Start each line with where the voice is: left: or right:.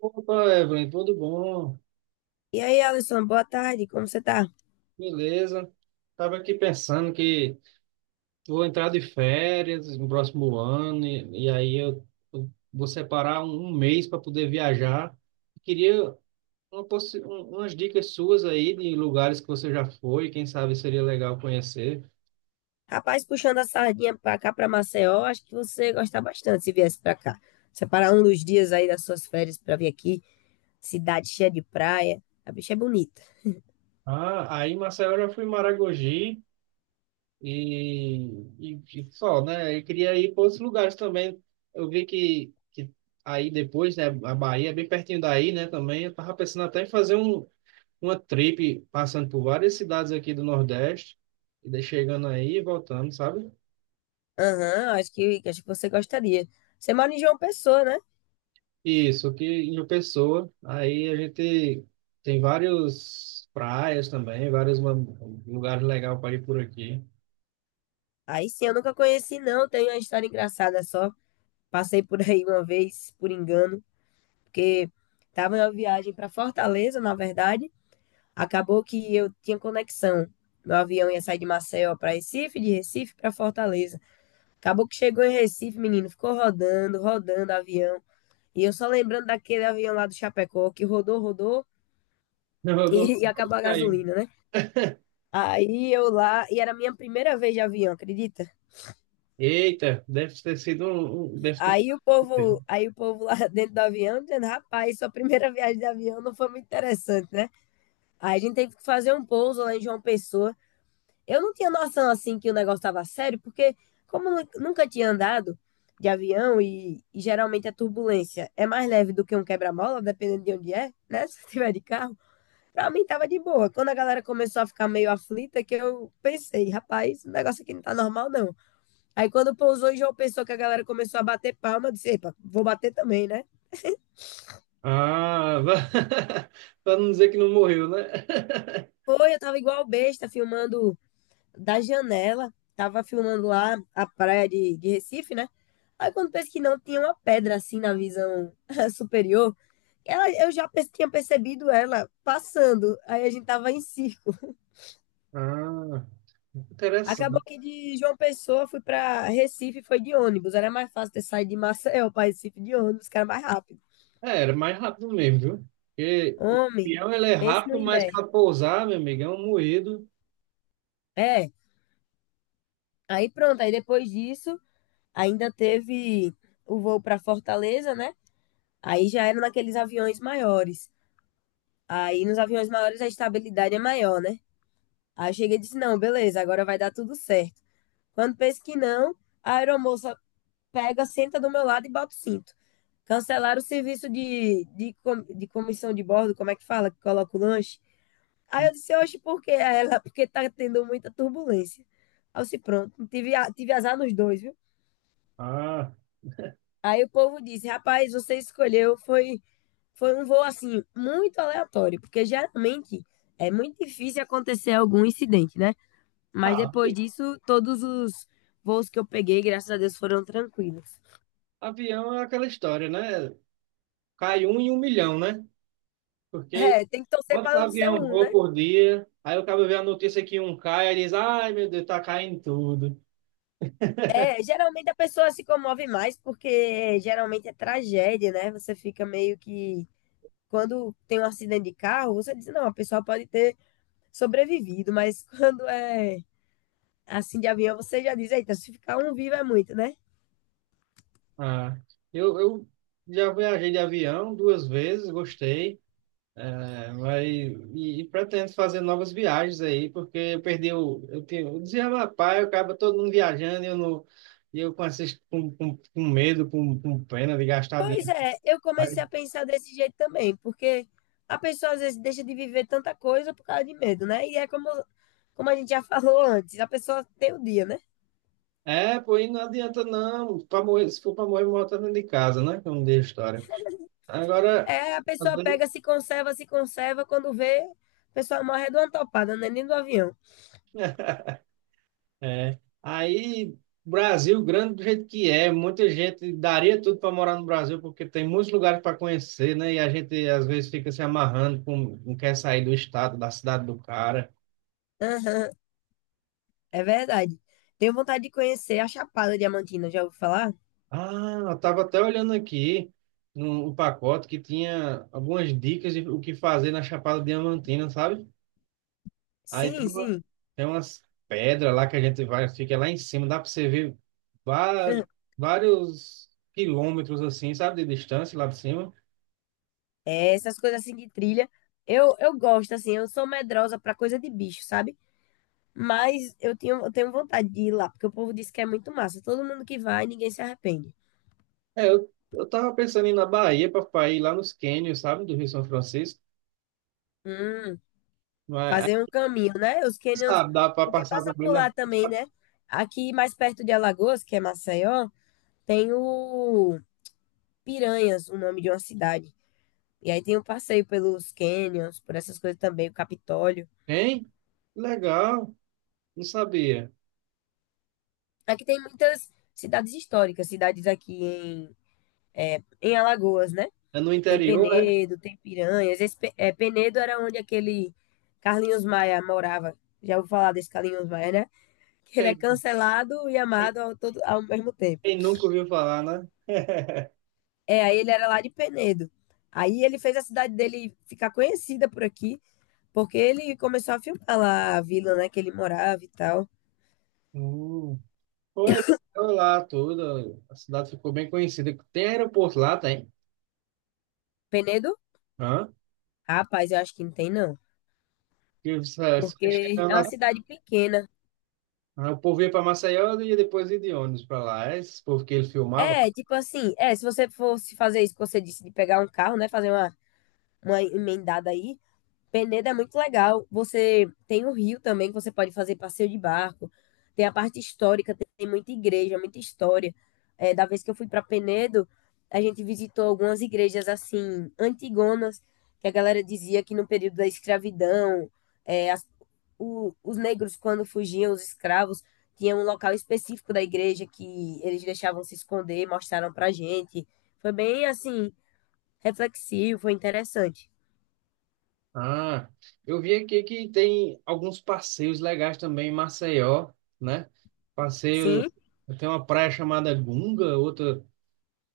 right: Opa, Evelyn, tudo bom?
left: E aí, Alisson, boa tarde, como você tá?
right: Beleza. Estava aqui pensando que vou entrar de férias no próximo ano e aí eu vou separar um mês para poder viajar. Queria umas dicas suas aí de lugares que você já foi, quem sabe seria legal conhecer.
left: Rapaz, puxando a sardinha pra cá, pra Maceió, acho que você ia gostar bastante se viesse pra cá. Separar um dos dias aí das suas férias pra vir aqui, cidade cheia de praia, a bicha é bonita.
right: Ah, aí Marcelo, eu já fui em Maragogi, E, e, e só, né? Eu queria ir para outros lugares também. Eu vi que aí depois, né? A Bahia é bem pertinho daí, né? Também eu tava pensando até em fazer uma trip passando por várias cidades aqui do Nordeste, e daí chegando aí e voltando, sabe?
left: Aham, acho que você gostaria. Você mora em João Pessoa, né?
right: Isso, aqui em João Pessoa. Aí a gente tem vários praias também, lugares legais para ir por aqui.
left: Aí sim, eu nunca conheci não, tenho uma história engraçada só. Passei por aí uma vez, por engano, porque tava em uma viagem pra Fortaleza, na verdade, acabou que eu tinha conexão. Meu avião ia sair de Maceió para Recife, de Recife para Fortaleza. Acabou que chegou em Recife, menino, ficou rodando, rodando avião. E eu só lembrando daquele avião lá do Chapecó que rodou, rodou
right: Eu dou, eu dou-
left: e acabou a gasolina, né? Aí eu lá, e era a minha primeira vez de avião, acredita?
right: Eita, deve ter sido.
left: Aí o povo,
right: um
left: aí o povo lá dentro do avião dizendo, rapaz, sua primeira viagem de avião não foi muito interessante, né? Aí a gente teve que fazer um pouso lá em João Pessoa. Eu não tinha noção assim que o negócio estava sério, porque nunca tinha andado de avião e geralmente a turbulência é mais leve do que um quebra-mola, dependendo de onde é, né? Se tiver de carro, pra mim tava de boa. Quando a galera começou a ficar meio aflita, que eu pensei, rapaz, o negócio aqui não tá normal, não. Aí quando pousou e João pensou que a galera começou a bater palma, eu disse, epa, vou bater também, né?
right: Ah, para não dizer que não morreu, né?
left: Foi, eu tava igual besta filmando da janela, tava filmando lá a praia de Recife, né? Aí quando penso que não, tinha uma pedra assim na visão superior. Ela, tinha percebido ela passando. Aí a gente tava em circo.
right: Ah,
left: Acabou
right: interessante.
left: que de João Pessoa fui pra Recife, foi de ônibus. Era mais fácil ter saído de Maceió pra Recife de ônibus, que era mais rápido.
right: É, era mais rápido mesmo, viu? Porque o
left: Homem,
right: peão ele é
left: pense no
right: rápido, mas
left: Imbé.
right: para pousar, meu amigo, é um moído.
left: É, aí pronto. Aí depois disso, ainda teve o voo para Fortaleza, né? Aí já era naqueles aviões maiores. Aí nos aviões maiores a estabilidade é maior, né? Aí eu cheguei e disse: não, beleza, agora vai dar tudo certo. Quando penso que não, a aeromoça pega, senta do meu lado e bota o cinto. Cancelaram o serviço de comissão de bordo, como é que fala, que coloca o lanche. Aí eu disse: oxe, por quê? Aí ela, porque tá tendo muita turbulência. Aí eu disse: pronto, tive azar nos dois, viu?
right: Ah,
left: Aí o povo disse: rapaz, você escolheu, foi. Foi um voo assim muito aleatório, porque geralmente é muito difícil acontecer algum incidente, né?
right: ah,
left: Mas depois disso, todos os voos que eu peguei, graças a Deus, foram tranquilos.
right: avião é aquela história, né? Cai um em um milhão, né? Porque
left: É, tem que torcer
right: quantos
left: para não ser
right: aviões
left: um, né?
right: voam por dia? Aí o cara vê a notícia que um cai, aí diz, ai meu Deus, tá caindo tudo.
left: É, geralmente a pessoa se comove mais porque geralmente é tragédia, né? Você fica meio que quando tem um acidente de carro, você diz, não, a pessoa pode ter sobrevivido, mas quando é assim de avião, você já diz, eita, se ficar um vivo é muito, né?
right: Ah, eu já viajei de avião duas vezes, gostei. É, vai, e pretendo fazer novas viagens aí, porque eu perdi o. Eu, tenho, eu dizia, rapaz, eu acaba todo mundo viajando e eu, não, e eu com, esses, com medo, com pena de gastar
left: Pois
right: dinheiro.
left: é, eu
right: Aí,
left: comecei a pensar desse jeito também, porque a pessoa às vezes deixa de viver tanta coisa por causa de medo, né? E é como, como a gente já falou antes, a pessoa tem o dia, né?
right: é, pô, e não adianta não. Pra morrer, se for para morrer, morre todo dentro de casa, né? Como diz a história. Agora,
left: É, a
right: às
left: pessoa
right: vezes.
left: pega, se conserva, se conserva, quando vê, a pessoa morre de uma topada, né? Nem do avião.
right: É. Aí, Brasil, grande do jeito que é, muita gente daria tudo para morar no Brasil, porque tem muitos lugares para conhecer, né? E a gente às vezes fica se amarrando, com, não quer sair do estado, da cidade do cara.
left: Aham, é verdade. Tenho vontade de conhecer a Chapada Diamantina, já ouviu falar?
right: Ah, eu estava até olhando aqui no pacote que tinha algumas dicas de o que fazer na Chapada Diamantina, sabe? Aí
left: Sim, sim.
right: tem umas pedras lá que a gente vai, fica lá em cima, dá para você ver va- vários quilômetros assim, sabe, de distância lá de cima.
left: É, essas coisas assim de trilha. Eu gosto, assim, eu sou medrosa pra coisa de bicho, sabe? Mas eu tinha, eu tenho vontade de ir lá, porque o povo diz que é muito massa. Todo mundo que vai, ninguém se arrepende.
right: É, eu tava pensando em ir na Bahia pra ir lá nos cânions, sabe, do Rio São Francisco.
left: Hum,
right: Mas, ah,
left: fazer um caminho, né? Os canyons,
right: sabe, dá pra
left: porque
right: passar
left: passa
right: também,
left: por
right: né?
left: lá também, né? Aqui mais perto de Alagoas, que é Maceió, tem o Piranhas, o nome de uma cidade. E aí tem um passeio pelos canyons, por essas coisas também, o Capitólio.
right: Hein? Legal, não sabia.
left: Aqui tem muitas cidades históricas, cidades é, em Alagoas, né?
right: É no
left: Tem
right: interior, é?
left: Penedo, tem Piranhas. Penedo era onde aquele Carlinhos Maia morava. Já ouviu falar desse Carlinhos Maia, né? Que ele é
right: Quem,
left: cancelado e
right: quem-
left: amado ao, todo, ao mesmo tempo.
right: Quem nunca ouviu falar, né?
left: É, aí ele era lá de Penedo. Aí ele fez a cidade dele ficar conhecida por aqui, porque ele começou a filmar lá a vila, né, que ele morava e tal.
right: Hum. Foi, foi lá tudo, a cidade ficou bem conhecida. Tem aeroporto lá, tem.
left: Penedo?
right: Hã?
left: Rapaz, eu acho que não tem, não.
right: Você
left: Porque
right: chegando
left: é
right: lá,
left: uma cidade pequena.
right: ah, o povo ia para Maceió e depois ia de ônibus pra lá. É esse povo que ele filmava.
left: É, tipo assim, é, se você fosse fazer isso que você disse, de pegar um carro, né, fazer uma emendada aí, Penedo é muito legal. Você tem o rio também, que você pode fazer passeio de barco. Tem a parte histórica, tem muita igreja, muita história. É, da vez que eu fui para Penedo, a gente visitou algumas igrejas assim, antigonas, que a galera dizia que no período da escravidão, é, as- os negros, quando fugiam, os escravos, tinham um local específico da igreja que eles deixavam se esconder, mostraram pra gente. Foi bem assim, reflexivo, foi interessante.
right: Ah, eu vi aqui que tem alguns passeios legais também em Maceió, né? Passeio,
left: Sim.
right: tem uma praia chamada Gunga, outra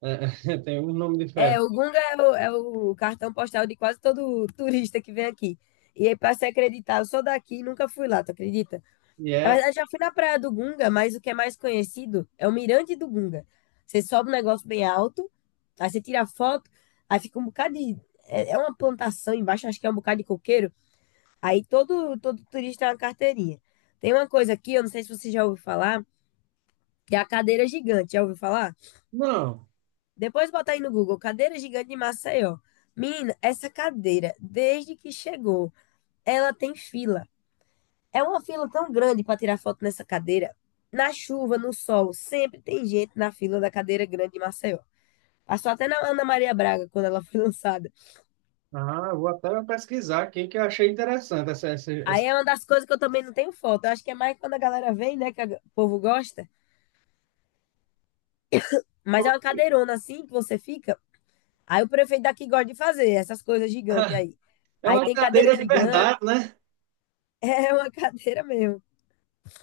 right: eh, tem um nome diferente.
left: É, o Gunga é é o cartão postal de quase todo turista que vem aqui. E aí, pra se acreditar, eu sou daqui e nunca fui lá, tu acredita?
right: E
left: Na
right: é,
left: verdade, já fui na Praia do Gunga, mas o que é mais conhecido é o Mirante do Gunga. Você sobe um negócio bem alto, aí você tira foto, aí fica um bocado de. É uma plantação embaixo, acho que é um bocado de coqueiro. Todo turista é uma carteirinha. Tem uma coisa aqui, eu não sei se você já ouviu falar, que é a cadeira gigante. Já ouviu falar?
right: não,
left: Depois botar aí no Google, cadeira gigante de Maceió. Menina, essa cadeira, desde que chegou, ela tem fila. É uma fila tão grande para tirar foto nessa cadeira. Na chuva, no sol, sempre tem gente na fila da cadeira grande de Maceió. Passou até na Ana Maria Braga, quando ela foi lançada.
right: ah, eu vou até pesquisar aqui que eu achei interessante essa, essa,
left: Aí
right: essa-
left: é uma das coisas que eu também não tenho foto. Eu acho que é mais quando a galera vem, né, o povo gosta. Mas é uma cadeirona assim que você fica. Aí o prefeito daqui gosta de fazer essas coisas gigantes aí.
right: É
left: Aí
right: uma
left: tem cadeira
right: cadeira de
left: gigante,
right: verdade, né?
left: é uma cadeira mesmo.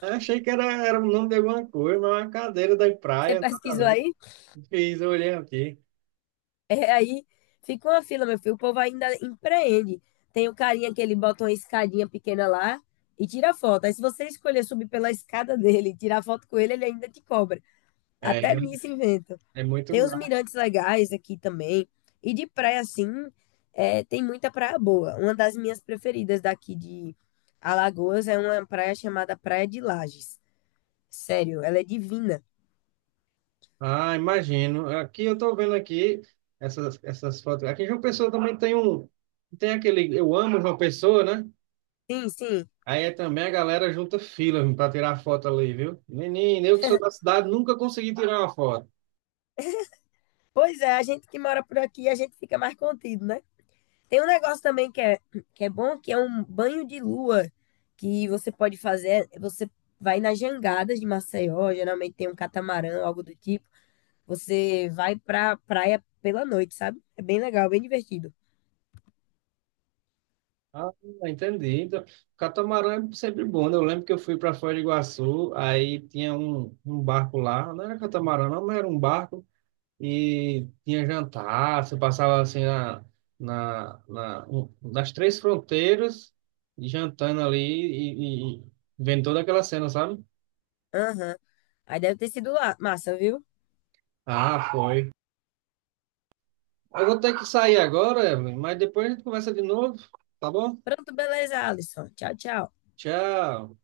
right: Eu achei que era o nome de alguma coisa, mas é uma cadeira da
left: Você
right: praia, nada a
left: pesquisou
right: ver.
left: aí?
right: Fiz, eu olhei aqui.
left: É, aí fica uma fila, meu filho. O povo ainda empreende. Tem o carinha que ele bota uma escadinha pequena lá e tira foto. Aí se você escolher subir pela escada dele e tirar foto com ele, ele ainda te cobra.
right: É,
left: Até nisso inventa.
right: é muito.
left: Tem os mirantes legais aqui também. E de praia, assim, é, tem muita praia boa. Uma das minhas preferidas daqui de Alagoas é uma praia chamada Praia de Lages. Sério, ela é divina.
right: Ah, imagino. Aqui eu tô vendo aqui essas fotos. Aqui em João Pessoa também tem aquele, eu amo João Pessoa, né?
left: Sim, sim.
right: Aí é também a galera junta fila para tirar foto ali, viu? Menino, eu que sou da cidade nunca consegui tirar uma foto.
left: Pois é, a gente que mora por aqui, a gente fica mais contido, né? Tem um negócio também que é bom, que é um banho de lua que você pode fazer. Você vai nas jangadas de Maceió, geralmente tem um catamarã, algo do tipo. Você vai pra praia pela noite, sabe? É bem legal, bem divertido.
right: Ah, entendi. Então, catamarã é sempre bom, né? Eu lembro que eu fui para Foz do Iguaçu, aí tinha um barco lá, não era catamarã, não, mas era um barco. E tinha jantar, você passava assim na, nas três fronteiras, jantando ali e vendo toda aquela cena, sabe?
left: Aham. Aí deve ter sido lá. Massa, viu?
right: Ah, foi. Eu vou ter que sair agora, Evelyn, mas depois a gente conversa de novo, tá bom?
left: Pronto, beleza, Alisson. Tchau, tchau.
right: Tchau.